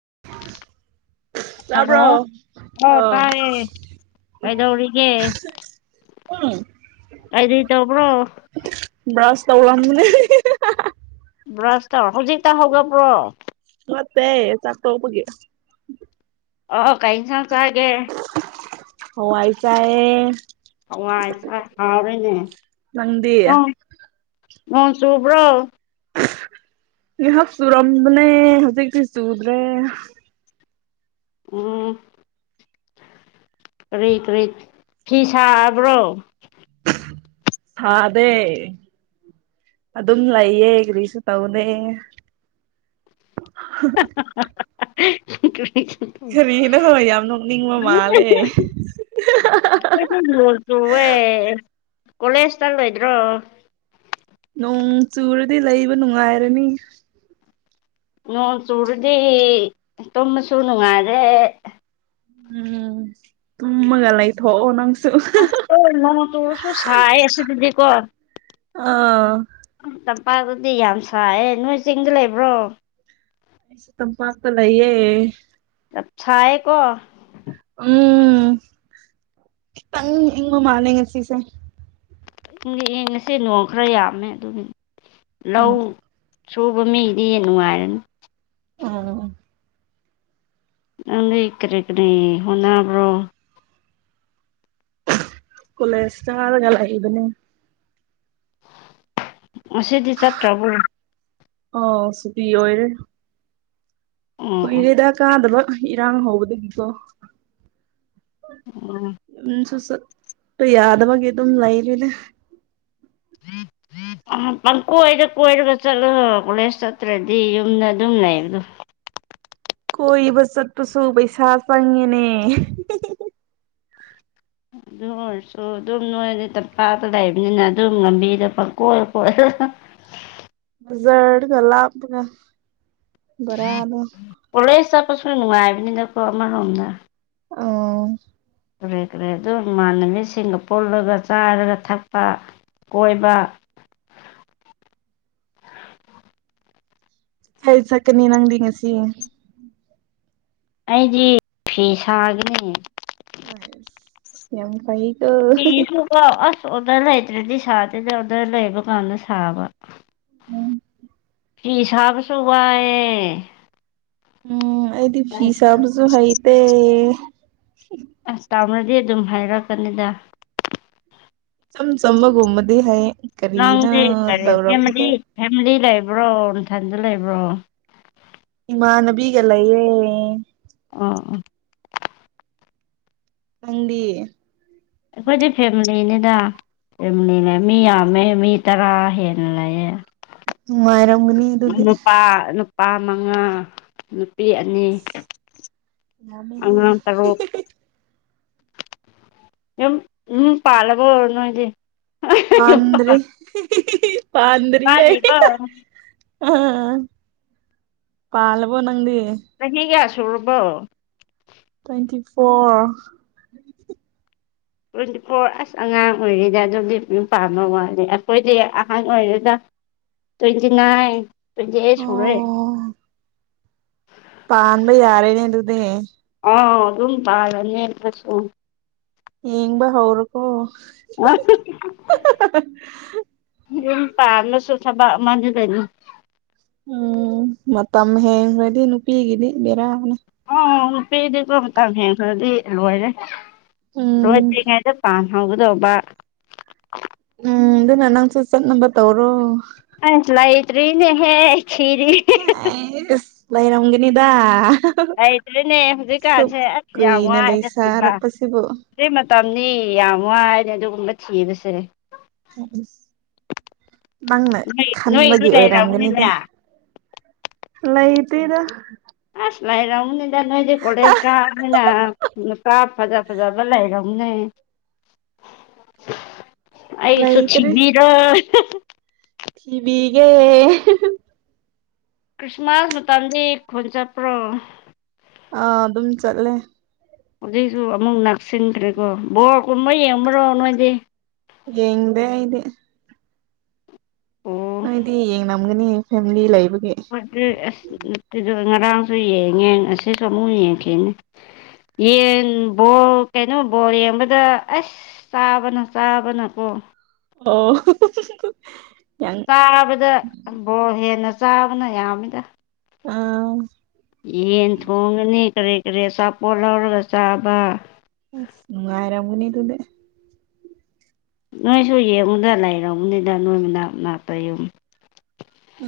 [inaudible] hello ꯇꯥꯕ꯭ꯔꯣ ꯑꯣ ꯑꯥ ꯇꯥꯏ ꯀꯩꯗꯧꯔꯤꯒꯦ ꯎꯝ ꯀꯩꯗ ꯇꯧꯕ꯭ꯔꯣ ꯇꯧꯔꯝꯅꯦ ꯔꯥꯁꯇ ꯍꯧꯖꯤꯛꯛꯇ ꯍꯧꯒ ꯄ꯭ꯔꯣ ꯃꯦ ꯆꯀ ꯍꯄꯒ ꯑꯣ ꯀꯩ ꯆꯥꯡ ꯆꯒꯦ ꯍ ꯋꯥꯏꯆꯥꯑ ꯍꯋꯥꯏꯁ ꯍꯥꯎꯔꯦꯅꯦ ꯅꯪꯗꯤ ꯃꯟꯁꯨꯨꯕ꯭ꯔꯣ ꯉꯥꯏꯍꯥꯛ ꯆꯨꯔꯝꯕꯅꯦ ꯍꯧꯖꯤꯛꯇꯤ ꯆꯨꯗ꯭ꯔꯦ ꯎꯝ ꯀꯔꯤꯛ ꯀꯔꯤꯛ ꯐꯤ ꯁꯥꯕ꯭ꯔꯣ ꯁꯥꯗꯦ ꯑꯗꯨꯝ ꯂꯩꯌꯦ ꯀꯔꯤꯁꯨ ꯇꯧꯅꯦ ꯍꯍ [unintelligible] ꯑꯣꯜ ꯌꯥꯝ ꯅꯣꯛꯅꯤꯡꯕ ꯃꯥꯜꯂꯦ ꯇ ꯍꯌꯦ ꯀꯣꯂꯦꯖꯇ ꯂꯣꯏꯗ꯭ꯔꯣ ꯎ ꯆꯨꯔꯗꯤ ꯂꯩꯕ ꯅꯨꯡꯉꯥꯏꯔꯅꯤ ꯅꯣꯡ ꯆꯨꯔꯗꯤ ꯇꯨꯝꯃꯁꯨ ꯅꯨꯡꯉꯥꯏꯔꯦ ꯎꯝ ꯇꯨꯝꯃꯒ ꯂꯩꯥꯏ ꯊꯣꯑꯣ ꯅꯪ ꯑ ꯇꯨꯁꯨ ꯁꯥꯏ ꯑꯁ ꯑꯗꯨꯤꯗꯤ ꯀ ꯑꯣꯥ ꯄꯥꯗꯨꯗꯤ ꯌꯥꯝ ꯁꯥꯏꯌꯦꯦ ꯅꯣꯏ ꯆꯤꯡꯗ ꯂꯩꯕ꯭ꯔꯣ ꯑꯩꯁꯨ ꯇꯝ ꯄꯥꯡꯝꯄ ꯂꯩꯌꯦ ꯑꯁꯑ ꯀꯣ ꯎꯝꯈꯤꯇꯪ ꯏꯪ ꯃꯥꯂꯦ ꯉꯁꯤꯁꯦ ꯌꯦꯡꯉꯁꯦ ꯅꯣꯡ ꯈꯔ ꯌꯥꯝꯃꯦ ꯑꯗꯨꯒꯤ ꯎꯝ ꯂꯧ ꯁꯨꯕ ꯃꯤꯒꯤꯗꯤ ꯍꯦ ꯅꯨꯡꯉꯥꯏꯔꯅꯤ ꯎꯝ ꯅꯪ ꯂꯩ ꯏ ꯀꯔꯤꯦ ꯀꯅꯦ ꯍꯟꯅꯕ꯭ꯔꯣ ꯀꯂ ꯏꯁꯇꯥꯔꯒ ꯂ ꯍꯗꯅꯤ ꯑꯁꯤꯗꯤ ꯆꯠ꯭ꯔꯕꯨ ꯑ ꯁꯇꯤ ꯑꯣꯏꯔꯦ ꯑꯣ ꯀꯨꯏꯔꯦꯗ ꯀꯥꯗꯕ ꯏꯔꯥꯡ ꯍꯧꯕꯗꯒꯤꯀꯣ ꯁꯨ ꯌꯥꯗ ꯋꯥꯒꯦ ꯇ ꯂꯥꯏ ꯂꯩꯅꯦ ꯊꯔꯤ ꯊꯔꯤ ꯑ ꯄꯪꯀꯣꯏꯗ ꯀꯣꯏꯔꯒ ꯆꯠꯂ ꯀꯣꯂꯦꯖ ꯆꯠꯇ꯭ꯔꯗꯤ ꯌꯨꯝꯗ ꯑꯗꯨꯝ ꯂꯩꯕꯗꯣ ꯀꯣꯏꯕ ꯆꯠꯄꯁꯨ ꯄꯩꯁꯥ ꯆꯪꯉꯦꯅꯦ ꯑꯗꯨ ꯑꯣꯏꯔꯁꯨ ꯑꯗꯨꯝ ꯅꯣꯏꯗꯤ ꯇꯝꯄꯥꯛꯇ ꯂꯩꯕꯅꯤꯅ ꯑꯗꯨꯝ ꯂꯝꯕꯤꯗꯣ ꯄꯪꯀꯣꯏ ꯈꯣꯠꯂ [unintelligible] ꯖꯠꯒꯂꯅ ꯔꯅꯣ ꯄꯣꯠꯁꯨ ꯅꯨꯡꯉꯥꯏꯕꯅꯤꯅꯀꯣ ꯑꯃꯔꯣꯝꯗ ꯑꯣ ꯀꯔꯦ ꯀ꯭ꯔꯦ ꯑꯗꯨ ꯏꯃꯥꯟꯅꯕꯤꯁꯤꯡꯒ ꯄꯨꯜꯂꯒ ꯆꯥꯔꯒ ꯊꯛꯄ ꯀꯣꯏꯕ ꯍ ꯆꯀꯅꯤ ꯅꯪꯗꯤ ꯉꯁꯤ ꯑꯩꯗꯤ ꯐꯤ ꯁꯥꯒꯅꯤ ꯑ ꯌꯥꯝ ꯀꯩ ꯐꯤꯁꯨꯀꯥꯎ ꯑꯁ ꯑꯣꯔꯗꯔ ꯂꯩꯇ꯭ꯔꯗꯤ ꯁꯥꯗꯦꯗ ꯑꯣꯗꯔ ꯂꯩꯕ ꯀꯥꯟꯗ ꯁꯥꯕ ꯐꯤꯁꯕ ꯁꯕꯥꯏ ꯎꯝ ꯑꯩꯗꯤ ꯐꯤꯤꯁꯝꯁꯨꯨ ꯍꯥꯏꯇ ꯎ ꯆꯥꯎꯅꯗꯤ ꯑꯗꯨꯝ ꯍꯥꯏꯔꯛꯀꯅꯤꯗ ꯏꯆꯝ ꯆꯝꯕꯒꯨꯝꯕꯗꯤ ꯍꯩ ꯂ ꯀꯔꯤꯅꯣ ꯂꯩꯔꯦ ꯐ ꯇꯧꯔꯛꯄꯗ ꯐ ꯂ ꯂꯕ꯭ꯔꯣ ꯅꯅꯨꯡꯊꯁꯨ ꯂꯩꯕ꯭ꯔꯣ ꯏꯃ ꯅꯕꯤꯒꯂꯌꯦꯦ ꯑꯥ ꯑ ꯍꯪꯗꯤ ꯑꯩꯈꯣꯏꯗꯤ ꯐꯦꯃꯤꯂꯤꯅꯤꯗ ꯅꯤ ꯂꯩ ꯃꯤ ꯑꯃꯃꯦ ꯃꯤ ꯇꯔꯥ ꯍꯦꯅ ꯂꯩꯌꯦꯦ ꯅꯨꯡꯉꯥꯏꯔꯝꯒꯅꯤ ꯑꯗꯨꯗꯤ ꯅꯨꯄꯥ ꯅꯨꯄꯥ ꯃꯉꯥ ꯅꯨꯅꯥꯄꯤ ꯑꯅꯤ ꯌꯥꯝꯃꯦꯍꯦ ꯑꯉꯥꯡ ꯇꯔꯨꯛ ꯎꯝ ꯄꯥꯂꯒꯣ ꯑꯣꯏꯔꯅꯣꯗꯤ ꯄꯥꯟꯗ꯭ ꯄꯥꯟꯗꯔꯤ ꯋꯥꯠꯂꯤꯕꯣ ꯄꯥꯂ ꯄꯣꯅꯪꯗꯤ ꯆꯍꯤꯒ ꯁꯨꯔꯕꯣ twenty four twenty four hours ꯑꯉꯥꯡ ꯑꯣꯏꯔꯤꯗ ꯑꯗꯨꯝꯗꯤ ꯌꯨꯝ ꯄꯥꯝꯕ ꯋꯥꯂꯦ ꯑꯩꯈꯣꯏꯗꯤ ꯑꯍꯥꯡ ꯑꯣꯏꯔꯅ ꯇ꯭ꯋꯦꯟꯇꯤ ꯅꯥꯏꯟ ꯇ ꯑꯣ ꯁꯅꯦꯦ ꯄꯥꯟꯕꯩ ꯌꯥꯔꯦꯅꯦ ꯑꯗꯨꯅꯦ ꯑꯥ ꯑꯗꯨꯝ ꯇꯥꯔꯅꯦꯁꯨ ꯌꯦꯡꯕ ꯍꯧꯔꯀꯣ [unintelligible] ꯄꯥꯔꯂꯁꯨ ꯊ ꯃꯥꯅ ꯇꯅꯤ ꯎꯝ ꯃꯝ ꯍꯦ ꯍꯥꯏꯗꯤ ꯅ ꯅꯨꯄꯤꯤꯒꯗꯤ ꯃꯦꯔ ꯑꯣ ꯅꯨꯄꯤꯗꯤꯀꯣ ꯃꯇꯝ ꯍꯦꯟꯈ꯭ꯔꯗꯤ ꯂꯣꯏꯔꯦ ꯎꯝ ꯂꯣꯏꯗ꯭ꯔꯤꯉꯩꯗ ꯄꯥꯝꯃꯦ ꯍꯒꯗꯧꯕ ꯎꯝ ꯑꯗꯨꯅ ꯅꯪꯁꯨ ꯆꯠ ꯅꯝꯕ ꯇꯧꯔꯣ ꯑꯁ ꯂ ꯑꯩꯇ꯭ꯔꯤ ꯅꯦ ꯍꯦ ꯑꯦꯁ ꯂꯩꯥꯏ ꯅꯪꯅꯤꯗꯥ ꯂꯩꯇ꯭ꯔꯔꯤꯅꯦ ꯍꯧꯖꯤꯛꯀꯥꯟꯁꯦ ꯑꯁ ꯌꯥꯝ ꯀꯨꯏꯅ ꯋꯥꯒ ꯁꯤꯕ ꯂꯩꯁꯥꯔꯛꯄꯁꯤꯕꯨ ꯁꯤꯇꯩ ꯃꯇꯝꯅꯤ ꯌꯥꯝ ꯋꯥꯅꯦ ꯑꯗꯨꯒꯨꯝꯕ ꯊꯤꯕꯁꯦ ꯑꯝ ꯅꯪꯅ ꯅꯣꯏ ꯅꯣꯏꯗꯤ ꯈꯟꯕꯒꯤ ꯂꯩꯔꯝꯒꯅꯤꯅꯦ ꯑꯣꯏꯔꯝꯒꯅꯤꯗ ꯂꯩꯇꯦꯗ ꯂꯩꯔꯝꯅꯤꯗ ꯅꯣꯏꯗꯤ ꯀꯣꯂꯦꯖ ꯀꯥꯅꯤꯅ ꯂꯨꯄꯥ ꯐꯖ ꯐꯖꯕ ꯂꯩꯔꯝꯅꯦ ꯑꯩꯁꯨ ꯁꯤꯕꯤꯗ ꯀꯤꯕꯤꯤꯒꯦ ꯈ꯭ꯔꯤꯁꯃꯥꯁ ꯃꯇꯝꯗꯤ ꯈꯣꯟ ꯆꯠꯄ꯭ꯔꯣ ꯑꯥ ꯑꯗꯨꯝ ꯆꯠꯂꯦ ꯍꯧꯖꯤꯛꯁꯨ ꯑꯃꯨꯛ ꯅꯛꯁꯤꯟꯈ꯭ꯔꯦꯀꯣ ꯕꯣꯔꯀꯨꯝꯕ ꯌꯦꯡꯕ꯭ꯔꯣ ꯅꯣꯏꯗꯤ ꯌꯦꯡꯗꯦ ꯏꯗꯤ ꯑꯣ ꯅꯣꯏꯗꯤ ꯌꯦꯡ ꯅꯝꯒꯅꯤ ꯐꯦꯃꯤꯂꯤ ꯂꯩꯕ ꯃꯁ ꯑꯩꯈꯣꯏ ꯉꯔꯥꯡꯁꯨ ꯌꯦꯡꯉꯟ ꯑꯁꯤꯁꯨ ꯑꯃꯨꯛ ꯌꯦꯡꯈꯤꯅꯤ ꯌꯦꯟ ꯕꯣꯛ ꯀꯩꯅꯣ ꯕꯣꯔ ꯌꯦꯡꯕꯗ ꯑꯁ ꯆꯥꯕꯅ ꯆꯥꯕꯅꯀꯣ ꯑꯣ ꯌꯥꯡ ꯆꯥꯕꯗꯕꯣꯔ ꯍꯦꯟꯅ ꯆꯥꯕꯅ ꯌꯥꯝꯃꯤꯗ ꯑꯥ ꯌꯦꯟ ꯊꯣꯡꯉꯅꯤ ꯀꯔꯤ ꯀꯔꯤꯆꯥꯄꯣꯠ ꯂꯧꯔꯒ ꯆꯥꯕ ꯑ ꯃꯅꯨꯡꯥꯏꯔ ꯃꯅꯤ ꯑꯗꯨꯗ ꯅꯣꯏꯁꯨ ꯌꯦꯡꯉꯨꯗ ꯂꯩꯔꯃꯅꯤꯗ ꯅꯣꯏ ꯃꯅꯥꯛ ꯃ ꯅꯥꯛꯇ ꯌꯨꯝ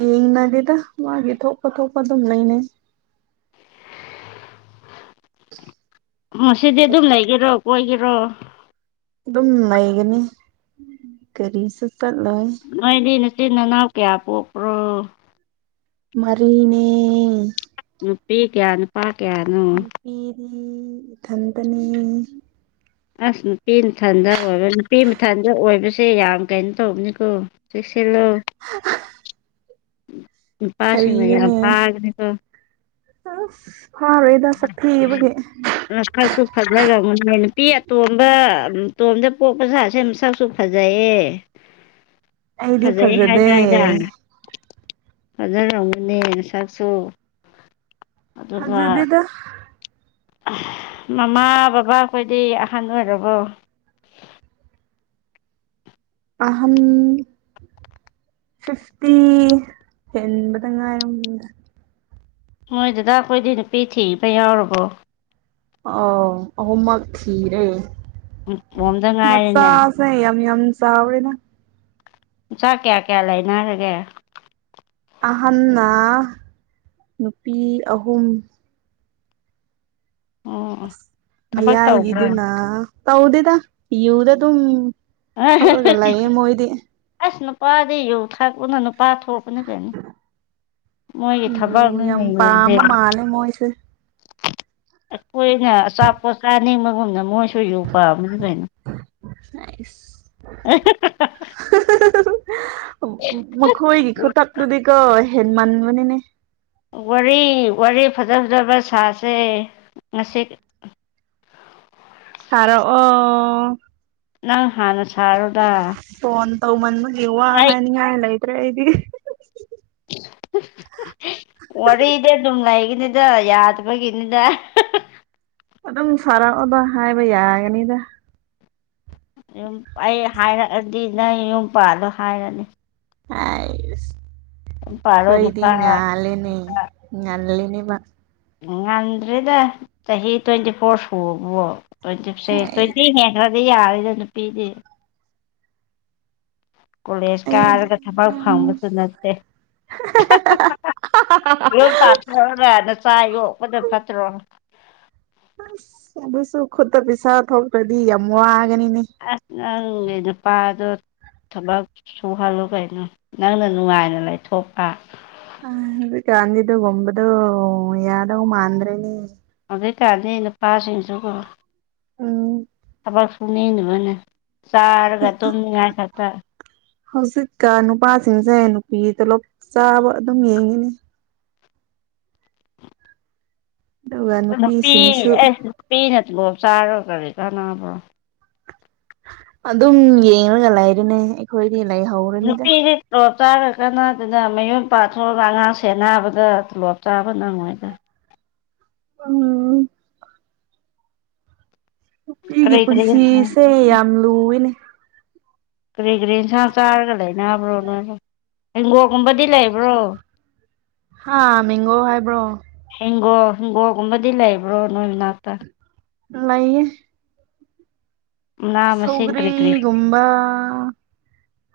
ꯌꯦꯡꯅꯒꯦꯗ ꯃꯥꯒꯤ ꯊꯣꯛꯄ ꯊꯣꯛꯄ ꯑꯗꯨꯝ ꯂꯩꯅꯩ ꯁꯤꯗꯤ ꯑꯗꯨꯝ ꯂꯩꯒꯦꯔꯣ ꯀꯣꯏꯒꯦꯔꯣ ꯝ ꯃꯌꯦꯛꯒꯅꯤ ꯀꯔꯤꯁ ꯅꯣꯏꯗꯤ ꯅꯆꯤꯟ ꯅꯅꯥꯎ ꯀꯌꯥ ꯄꯣꯛꯄ꯭ꯔꯣ ꯃꯔꯤꯅꯦ ꯅꯨꯄꯤ ꯀꯌꯥ ꯅꯨꯄꯥ ꯀꯌꯥꯅꯣ ꯈꯟꯇꯅꯤ ꯑꯁ ꯅꯨꯄꯤ ꯃꯊꯟꯗ ꯑꯣꯏꯕ ꯅꯨꯄꯤ ꯃꯊꯟꯗ ꯑꯣꯏꯕꯁꯦ ꯌꯥꯝ ꯀꯩꯅꯣ ꯇꯧꯕꯅꯤꯀꯣ ꯁꯤ ꯈꯂꯣ ꯅꯨꯄꯥꯁꯤ ꯃ ꯀꯔꯤꯅꯣꯅꯦ ꯌꯥꯝꯚꯒꯅꯦꯀꯣ ꯑꯁ ꯐꯥꯔꯣꯏꯗ ꯁꯛꯊꯤꯕꯒꯤ ꯉꯊꯛꯁꯨ ꯐꯖꯒꯅꯦ ꯅꯨꯄꯤ ꯑꯇꯣꯝꯕ ꯎꯝ ꯇꯣꯝꯗ ꯄꯣꯛꯄ ꯁꯥꯁꯦ ꯃꯁꯛꯁꯨ ꯐꯖꯩꯌꯦ ꯑꯩꯗꯤ ꯐꯖꯩ ꯐꯖꯗꯦ ꯍꯥꯏꯅ ꯍꯥꯏꯅ ꯐꯖꯔꯒꯅꯦ ꯉꯁꯛꯁꯨ ꯍꯖꯗꯦꯗ ꯃꯃꯥ ꯕꯕꯥ ꯑꯩꯈꯣꯏꯗꯤ ꯑꯍꯟ ꯑꯣꯏꯔꯕꯣ ꯑꯍꯝ ꯐꯤꯐꯇꯤ ꯑꯦꯟꯕꯗ ꯉꯥꯏꯔꯝꯅꯤꯗ ꯃꯣꯏꯗꯨꯗꯥ ꯑꯩꯈꯣꯏꯗꯤ ꯅꯨꯄꯤ ꯊꯤꯕ ꯌꯥꯎꯔꯕꯣ ꯑ ꯑ ꯃ ꯈꯤꯔꯦ ꯃꯣꯝꯗ ꯉꯥꯏꯔꯦꯅꯦ ꯃꯁꯆꯥ ꯑ ꯌꯝ ꯌꯝ ꯆ ꯑꯕꯅ ꯆꯥꯛ ꯀꯌꯥ ꯀꯌꯥ ꯂꯩꯅꯔꯒꯦ ꯑꯍꯟꯅ ꯅꯨꯄꯤ ꯑꯍꯨꯝ ꯑꯣ ꯁ ꯊꯕꯛ ꯇꯧꯕ꯭ꯔꯥ ꯃꯌꯥꯏꯒꯤꯗꯨꯅ ꯇꯧꯗꯦꯗ ꯌꯨꯗ ꯗꯨꯝ ꯑꯁꯅ ꯄꯥꯗꯗꯤ ꯌꯧ ꯊꯥꯛꯄꯅꯅ ꯄꯥꯊꯣꯛ ꯀꯅꯤ ꯃꯣꯏꯒꯤ ꯌꯨ ꯊꯕꯛꯅ ꯌꯥꯝ ꯄꯥꯝꯕ ꯃꯥꯜꯂꯦ ꯃꯣꯏꯁꯦ ꯑꯩꯈꯣꯏꯅ ꯑꯆꯥꯄꯣꯠ ꯆꯥꯅꯤꯡꯕꯒꯨꯝꯅ ꯃꯣꯏꯁꯨ ꯌ ꯄꯥꯝꯅꯤ ꯀꯩꯅꯣ ꯁꯥꯏꯁ ꯑꯦ ꯃꯈꯣꯏꯒꯤ ꯈꯨꯇꯛꯇꯨꯗꯤꯀꯣ ꯍꯦꯟ ꯃꯟꯕꯅꯤꯅꯦ ꯋꯥꯔꯤ ꯐꯖ ꯐꯖꯕ ꯁꯥꯁꯦ ꯉꯁꯤ ꯁꯔꯣ ꯑꯣ ꯅꯪ ꯍꯥꯟꯅ ꯁꯥꯔꯨꯒ ꯇꯧ ꯃꯟꯃꯒꯤ ꯋꯥ ꯍꯥꯏꯅꯤꯡꯉꯥꯏ ꯂꯩꯗ꯭ꯔꯦ ꯑꯩꯗꯤ ꯍ ꯍꯥ ꯋꯥꯔꯤꯗꯤ ꯑꯗꯨꯝ ꯂꯩꯒꯅꯤꯗ ꯌꯥꯗꯕꯒꯤꯅꯤꯗ ꯑꯗꯨꯝ ꯁꯥꯔꯛꯑꯣꯕ ꯍꯥꯏꯕ ꯌꯥꯒꯅꯤꯗ ꯌꯨꯝ ꯑꯩ ꯍꯥꯏꯔꯛꯑꯗꯤ ꯅꯪ ꯌꯨꯝ ꯄꯗꯣ ꯍꯥꯏꯔꯅꯤ ꯑꯦ ꯌꯨꯝ ꯄꯥꯜꯂꯣ ꯀꯣꯏꯗꯤ ꯅꯨꯄꯥ ꯉꯂꯦꯅꯦ ꯉ ꯑ ꯉꯝꯗ꯭ꯔꯦꯗ ꯆꯍꯤ ꯇ꯭ꯋꯦꯟꯇꯤ ꯐꯣꯔ ꯁꯨꯕꯕꯣ ꯇ꯭ꯋꯦꯟꯇꯤꯁꯦ ꯍꯥꯏ ꯇ꯭ꯋꯦꯟꯇꯤ ꯍꯦꯟꯈ꯭ꯔ ꯀ ꯌꯥꯔꯦꯗ ꯅꯨꯄꯤꯗꯤ ꯀꯣꯂꯦꯖ ꯑꯩꯗꯤ ꯀꯥꯔꯒ ꯊꯕꯛ ꯐꯪꯕꯁꯨ ꯅꯠꯇꯦ ꯌꯣꯟ ꯇꯥꯊꯔꯅ ꯆꯥꯏꯌꯣ ꯑꯣꯗ ꯐꯠꯇꯔꯣꯅ ꯁꯨꯈꯗꯇ ꯄꯤꯁꯥ ꯊ ꯀꯗꯤ ꯌꯥꯝ ꯋꯥꯒꯅꯤꯅꯦ ꯑ ꯅꯪ ꯏ ꯄ ꯑꯗꯨꯣ ꯊꯕꯛ ꯁꯨꯍꯜꯂꯨ ꯀꯩꯅꯣ ꯅꯪꯅ ꯅꯨꯡꯉꯥꯏꯅ ꯂꯩꯊꯣꯛꯄ ꯑ ꯀꯥꯟꯗꯗꯨꯒꯝꯕꯗꯨ ꯌꯥꯗꯣ ꯃꯥꯗ꯭ꯔꯦꯅꯤ ꯑꯗꯨꯩ ꯀꯥꯟꯗ ꯅꯨꯄꯥꯁꯤꯡꯁꯨ ꯎꯝ ꯊꯕꯛ ꯁꯨꯅꯤꯡꯅꯕꯅꯦ ꯆꯔꯒ ꯇꯝꯃꯤꯉ ꯈꯇ ꯍꯧꯖꯤꯛꯀ ꯅꯨꯄꯥꯁꯤꯡꯁꯦ ꯅꯨꯄꯤꯗꯂꯞ ꯆꯥꯕ ꯑꯗꯨꯝ ꯌꯦꯡꯉꯤꯅꯦ ꯑꯗꯨꯒ ꯅꯨꯄꯤ ꯅꯨꯄꯤꯁꯤꯡꯁꯨ ꯑꯩꯁ ꯅꯨꯄꯤ ꯅꯠꯇꯒꯣ ꯆꯥꯔꯣ ꯀꯔꯤ ꯀꯥꯟꯅꯕ꯭ꯔꯣ ꯑꯗꯨꯝ ꯌꯦꯡꯉꯒ ꯂꯩꯔꯅꯦ ꯑꯩꯈꯣꯏꯗꯤ ꯂꯩꯍꯧꯔꯅꯤꯗ ꯆꯥꯔ ꯀꯥꯟꯗꯨꯅ ꯃꯌꯨꯝ ꯄꯥꯊꯣꯛꯑꯒ ꯑꯉꯥꯡ ꯁꯦꯟꯅꯕꯗ ꯇꯣꯂꯣꯞ ꯆꯥꯕ ꯅꯪꯉꯣꯏꯗ ꯎꯝ ꯅꯨꯄꯤꯒꯤ ꯀꯔꯤ ꯀꯔꯤ ꯏꯟꯁꯥꯡ ꯄꯨꯟꯁꯤꯁꯦ ꯌꯥꯝ ꯂꯨꯏꯅꯦ ꯀꯔꯤ ꯀꯔꯤ ꯏꯟꯁꯥꯡ ꯆꯥꯔꯒ ꯂꯩꯅꯕ꯭ꯔꯣ ꯅꯣꯏꯅ ꯍꯦꯡꯒꯣꯒꯨꯝꯕꯗꯤ ꯂꯩꯕ꯭ꯔꯣ ꯍꯥꯥ ꯃꯒꯣ ꯍꯥꯏꯕ꯭ꯔꯣ ꯍꯪꯒꯣ ꯍꯪꯒꯣꯒꯨꯝꯕꯗꯤ ꯂꯩꯕ꯭ꯔꯣ ꯅꯣꯏ ꯃꯅꯥꯛꯇ ꯂꯩ ꯃꯅꯥ ꯃꯁꯤꯡ ꯀꯔꯤ ꯀꯔꯤ ꯁꯧꯒ꯭ꯔꯤꯒꯨꯝꯕ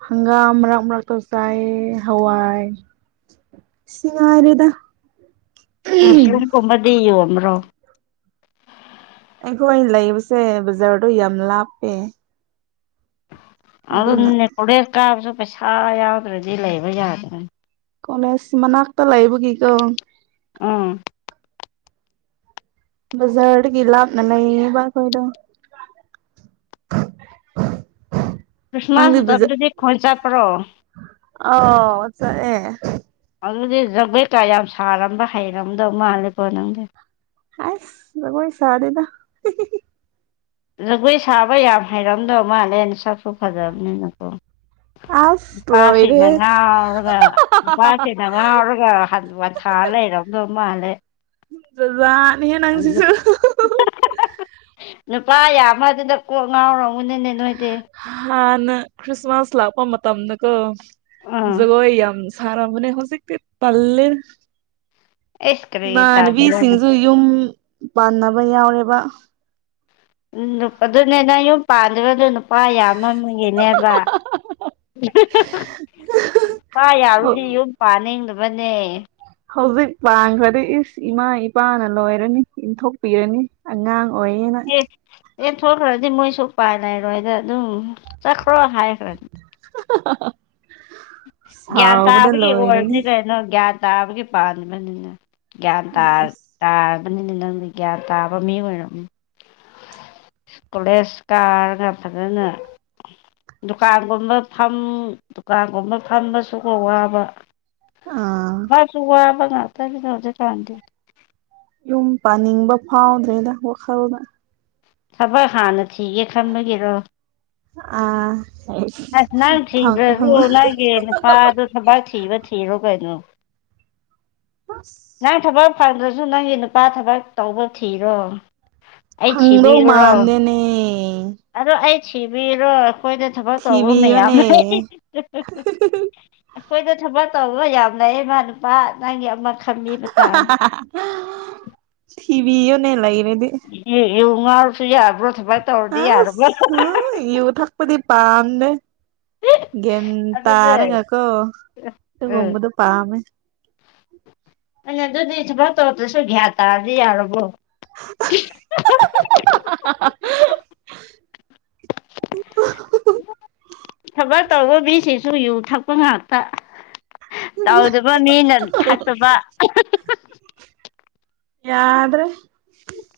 ꯍꯪꯒꯥꯝ ꯃꯔꯥꯛ ꯃꯔꯔꯥꯛ ꯇ ꯆꯥꯏ ꯍꯋꯥꯏ ꯁꯤꯉꯔꯗ ꯃꯁꯝꯒꯨꯝꯕꯗꯤꯌꯨꯕ꯭ꯔꯣ ꯑꯩꯈꯣꯏ ꯂꯩꯕꯁꯦ ꯕꯖꯥꯔꯗꯣ ꯌꯥꯝ ꯂꯥꯞꯄꯦ ꯑꯗꯨ ꯑꯗꯨꯅ ꯅꯦꯀꯣꯣꯔꯦ ꯀꯥꯕꯁꯨ ꯄꯩꯁꯥ ꯌꯥꯎꯗ꯭ꯔꯗꯤ ꯂꯩꯕ ꯌꯥꯗ꯭ꯔꯅꯤ ꯀꯣꯂꯦꯖ ꯃꯅꯥꯛꯇ ꯂꯩꯕꯒꯀ ꯎꯝ ꯕꯖꯔꯒꯤ ꯂꯥꯕꯅ ꯂꯩꯕꯈꯣꯏꯗ [inaudible] ꯈ꯭ꯔꯤꯁꯃꯥꯁ ꯅꯪꯗꯤ ꯃꯇꯝꯗꯨꯗꯤ ꯈꯣꯏ ꯆꯠꯄ꯭ꯔꯣ ꯑꯣ ꯆꯦ ꯑꯗꯨꯗꯤ ꯖꯒꯦ ꯀꯥ ꯌꯥꯝ ꯁꯥꯔꯝꯕ ꯍꯩꯔꯝꯗꯧ ꯃꯥꯜꯂꯦꯀꯣ ꯅꯪꯗꯤ ꯑꯣꯏ ꯁꯥꯗꯦꯗ ꯖꯒꯣꯏ ꯁꯥꯕ ꯌꯥꯝ ꯍꯩꯔꯝꯗꯧ ꯃꯥꯜꯂꯦꯅ ꯁꯛꯁꯨ ꯐꯖꯕꯅꯤꯅꯀꯣ ꯑꯁ ꯅꯨꯄꯥꯁꯤꯡꯅ ꯂꯣꯏꯔꯦꯍꯦ ꯉꯥꯎꯔꯒ ꯅꯨꯄꯥꯁꯤꯅ ꯉꯥꯎꯔꯒ ꯍ ꯃꯥꯂ ꯔꯝꯕ ꯔꯃ ꯍꯥꯂ ꯖꯅꯤ ꯍ ꯅꯪꯁꯤꯁꯨ ꯂꯨꯄꯥ ꯌꯥꯃ꯭ꯔ ꯑꯗꯨꯅ ꯀꯣꯛ ꯉꯥꯎꯔꯝꯎꯅꯤꯅꯦ ꯅꯣꯏꯗꯤ ꯈ꯭ꯔꯤꯁꯃꯁ ꯂꯥꯛꯄ ꯃ ꯃꯇꯝꯀ ꯎꯝ ꯖꯒ ꯁꯔꯥ ꯃꯅꯦ ꯍꯧꯖꯤꯛꯇ ꯄꯜꯂꯦ ꯑꯩꯁ ꯀꯔꯤ ꯇꯥꯕ꯭ꯔꯣꯅꯦ ꯏꯃꯥꯟꯅꯕꯤꯁꯤꯡꯁꯨ ꯌꯨꯝ ꯄꯥꯟꯅꯕ ꯌꯥꯎꯔꯦꯕ ꯎ ꯑꯗꯨꯅꯦ ꯅ ꯌꯨꯝ ꯄꯥꯟꯜꯂꯤꯕꯗ ꯅꯨꯄꯥ ꯌꯥꯝꯃ ꯑꯃꯒꯤꯅꯦꯕ ꯄ ꯌꯥꯔꯨꯗꯤ ꯌꯨꯝ ꯄꯥꯅꯤꯡꯗꯕꯅꯦ ꯍꯧꯖꯤꯛ ꯄꯥꯡꯈ꯭ꯔꯗꯤ ꯏꯁ ꯏꯃꯥ ꯏꯄꯥꯅ ꯂꯣꯏꯔꯅꯤ ꯏꯟꯊꯣꯛꯄꯤꯔꯅꯤ ꯑꯉꯥꯡ ꯑꯣꯏꯅ ꯑꯦꯊꯈ꯭ꯔꯗꯤ ꯃꯣꯏꯁꯨ ꯎꯄꯥꯏ ꯂꯩꯔꯣꯏꯗ ꯑꯗꯨꯝ ꯆꯠꯈ꯭ꯔꯣ ꯍꯥꯏꯈ꯭ꯔꯗꯤ [unintelligible] ꯒ꯭ꯌꯥꯟ ꯁꯥꯎꯕꯗ ꯇꯥꯕꯒꯤ ꯂꯣꯏꯔꯅꯤ ꯑꯣꯏꯕꯅꯤ ꯀꯩꯅꯣ ꯒ꯭ꯌꯥꯟ ꯇꯥꯕꯒꯤ ꯄꯥꯟꯕꯥꯅꯤꯅ ꯒ꯭ꯌꯥꯟ ꯇꯥ ꯇꯥ ꯑꯃꯅꯤꯅ ꯅꯪꯗꯤ ꯒ꯭ꯌꯥꯟ ꯇꯥꯕ ꯃꯤ ꯑꯣꯏꯔꯝ ꯀꯣꯂꯦꯖ ꯀꯥꯔꯒ ꯐꯖꯅ ꯗꯨꯀꯥꯟꯒꯨꯝꯕ ꯐꯝ ꯗꯨꯀꯥꯟꯒꯨꯝꯕ ꯐꯝꯃꯁꯨ ꯋꯥꯕ ꯑꯥ ꯐꯁꯨ ꯋꯥꯕ ꯉꯇꯅꯗ ꯊꯗ ꯌꯨꯝ ꯄꯥꯅꯤꯡꯕ ꯐꯥꯎꯗ꯭ꯔꯦꯗ ꯋꯥꯈꯜꯗ ꯊꯕꯛ ꯍꯥꯟꯅ ꯊꯤꯒꯦ ꯈꯟꯕꯒꯤꯔꯣ ꯑꯥ ꯑꯁ ꯅꯪ ꯐꯪ ꯐꯪ ꯊꯤꯕꯁꯨ ꯑꯁ ꯅꯪꯒꯤ ꯅꯨꯄꯥꯗꯣ ꯊꯕꯥꯛ ꯊꯤꯕ ꯊꯤꯔꯣ ꯀꯩꯅꯣ ꯅꯪ ꯊꯕꯛ ꯐꯪꯗ꯭ꯔꯁꯨ ꯅꯪꯒꯤ ꯅꯨꯄꯥ ꯊꯕꯛ ꯇꯧꯕ ꯊꯤꯔꯣ ꯑꯩ ꯐꯪꯗꯧ ꯊꯕꯤꯔꯨꯔꯣ ꯃꯥꯟꯗꯦꯅꯦ ꯑꯗꯣ ꯑꯩ ꯊꯕꯤꯔꯣ ꯑꯩꯈꯣꯏꯗ ꯊꯕꯛ ꯇꯧꯕ ꯊꯕꯤꯤ ꯃꯌꯥꯝ ꯑꯣꯅꯦ ꯂꯩ ꯑꯩꯈꯣꯏꯗ ꯊꯕꯛ ꯇꯧꯕ ꯌꯥꯝ ꯂꯩ ꯏꯃꯥ ꯅꯨꯄꯥ ꯅꯪꯒꯤ ꯑꯃ ꯈꯝꯃꯤꯕ ꯇꯥꯡ ꯊꯤꯚꯕꯤꯅꯦ ꯂꯩ ꯏꯉꯥꯁꯨ ꯑꯕ꯭ꯔ ꯑ ꯍ ꯏꯎ ꯊꯥꯛꯄꯗꯤ ꯄꯝꯅꯦ ꯇꯥꯔ ꯑꯗꯨꯗꯤ ꯎꯝ ꯉꯀꯣꯒꯕꯗ ꯄꯥꯝ ꯑꯩꯅ ꯑꯗꯨꯗꯤ ꯊꯨꯃꯥꯏ ꯇꯧꯗ꯭ꯔꯁꯨ ꯒ꯭ꯌꯥꯟ ꯇꯥꯔꯗꯤ ꯌꯥꯔꯕꯣ [unintelligible] ꯈꯕꯔ ꯇꯧꯕꯁꯤ ꯆꯨ ꯌꯨ ꯊꯛꯄ ꯉꯥꯛꯇ ꯇꯧꯗꯕ ꯃꯤꯅ ꯊꯥꯛꯇꯕ ꯌꯥꯗ꯭ꯔꯦ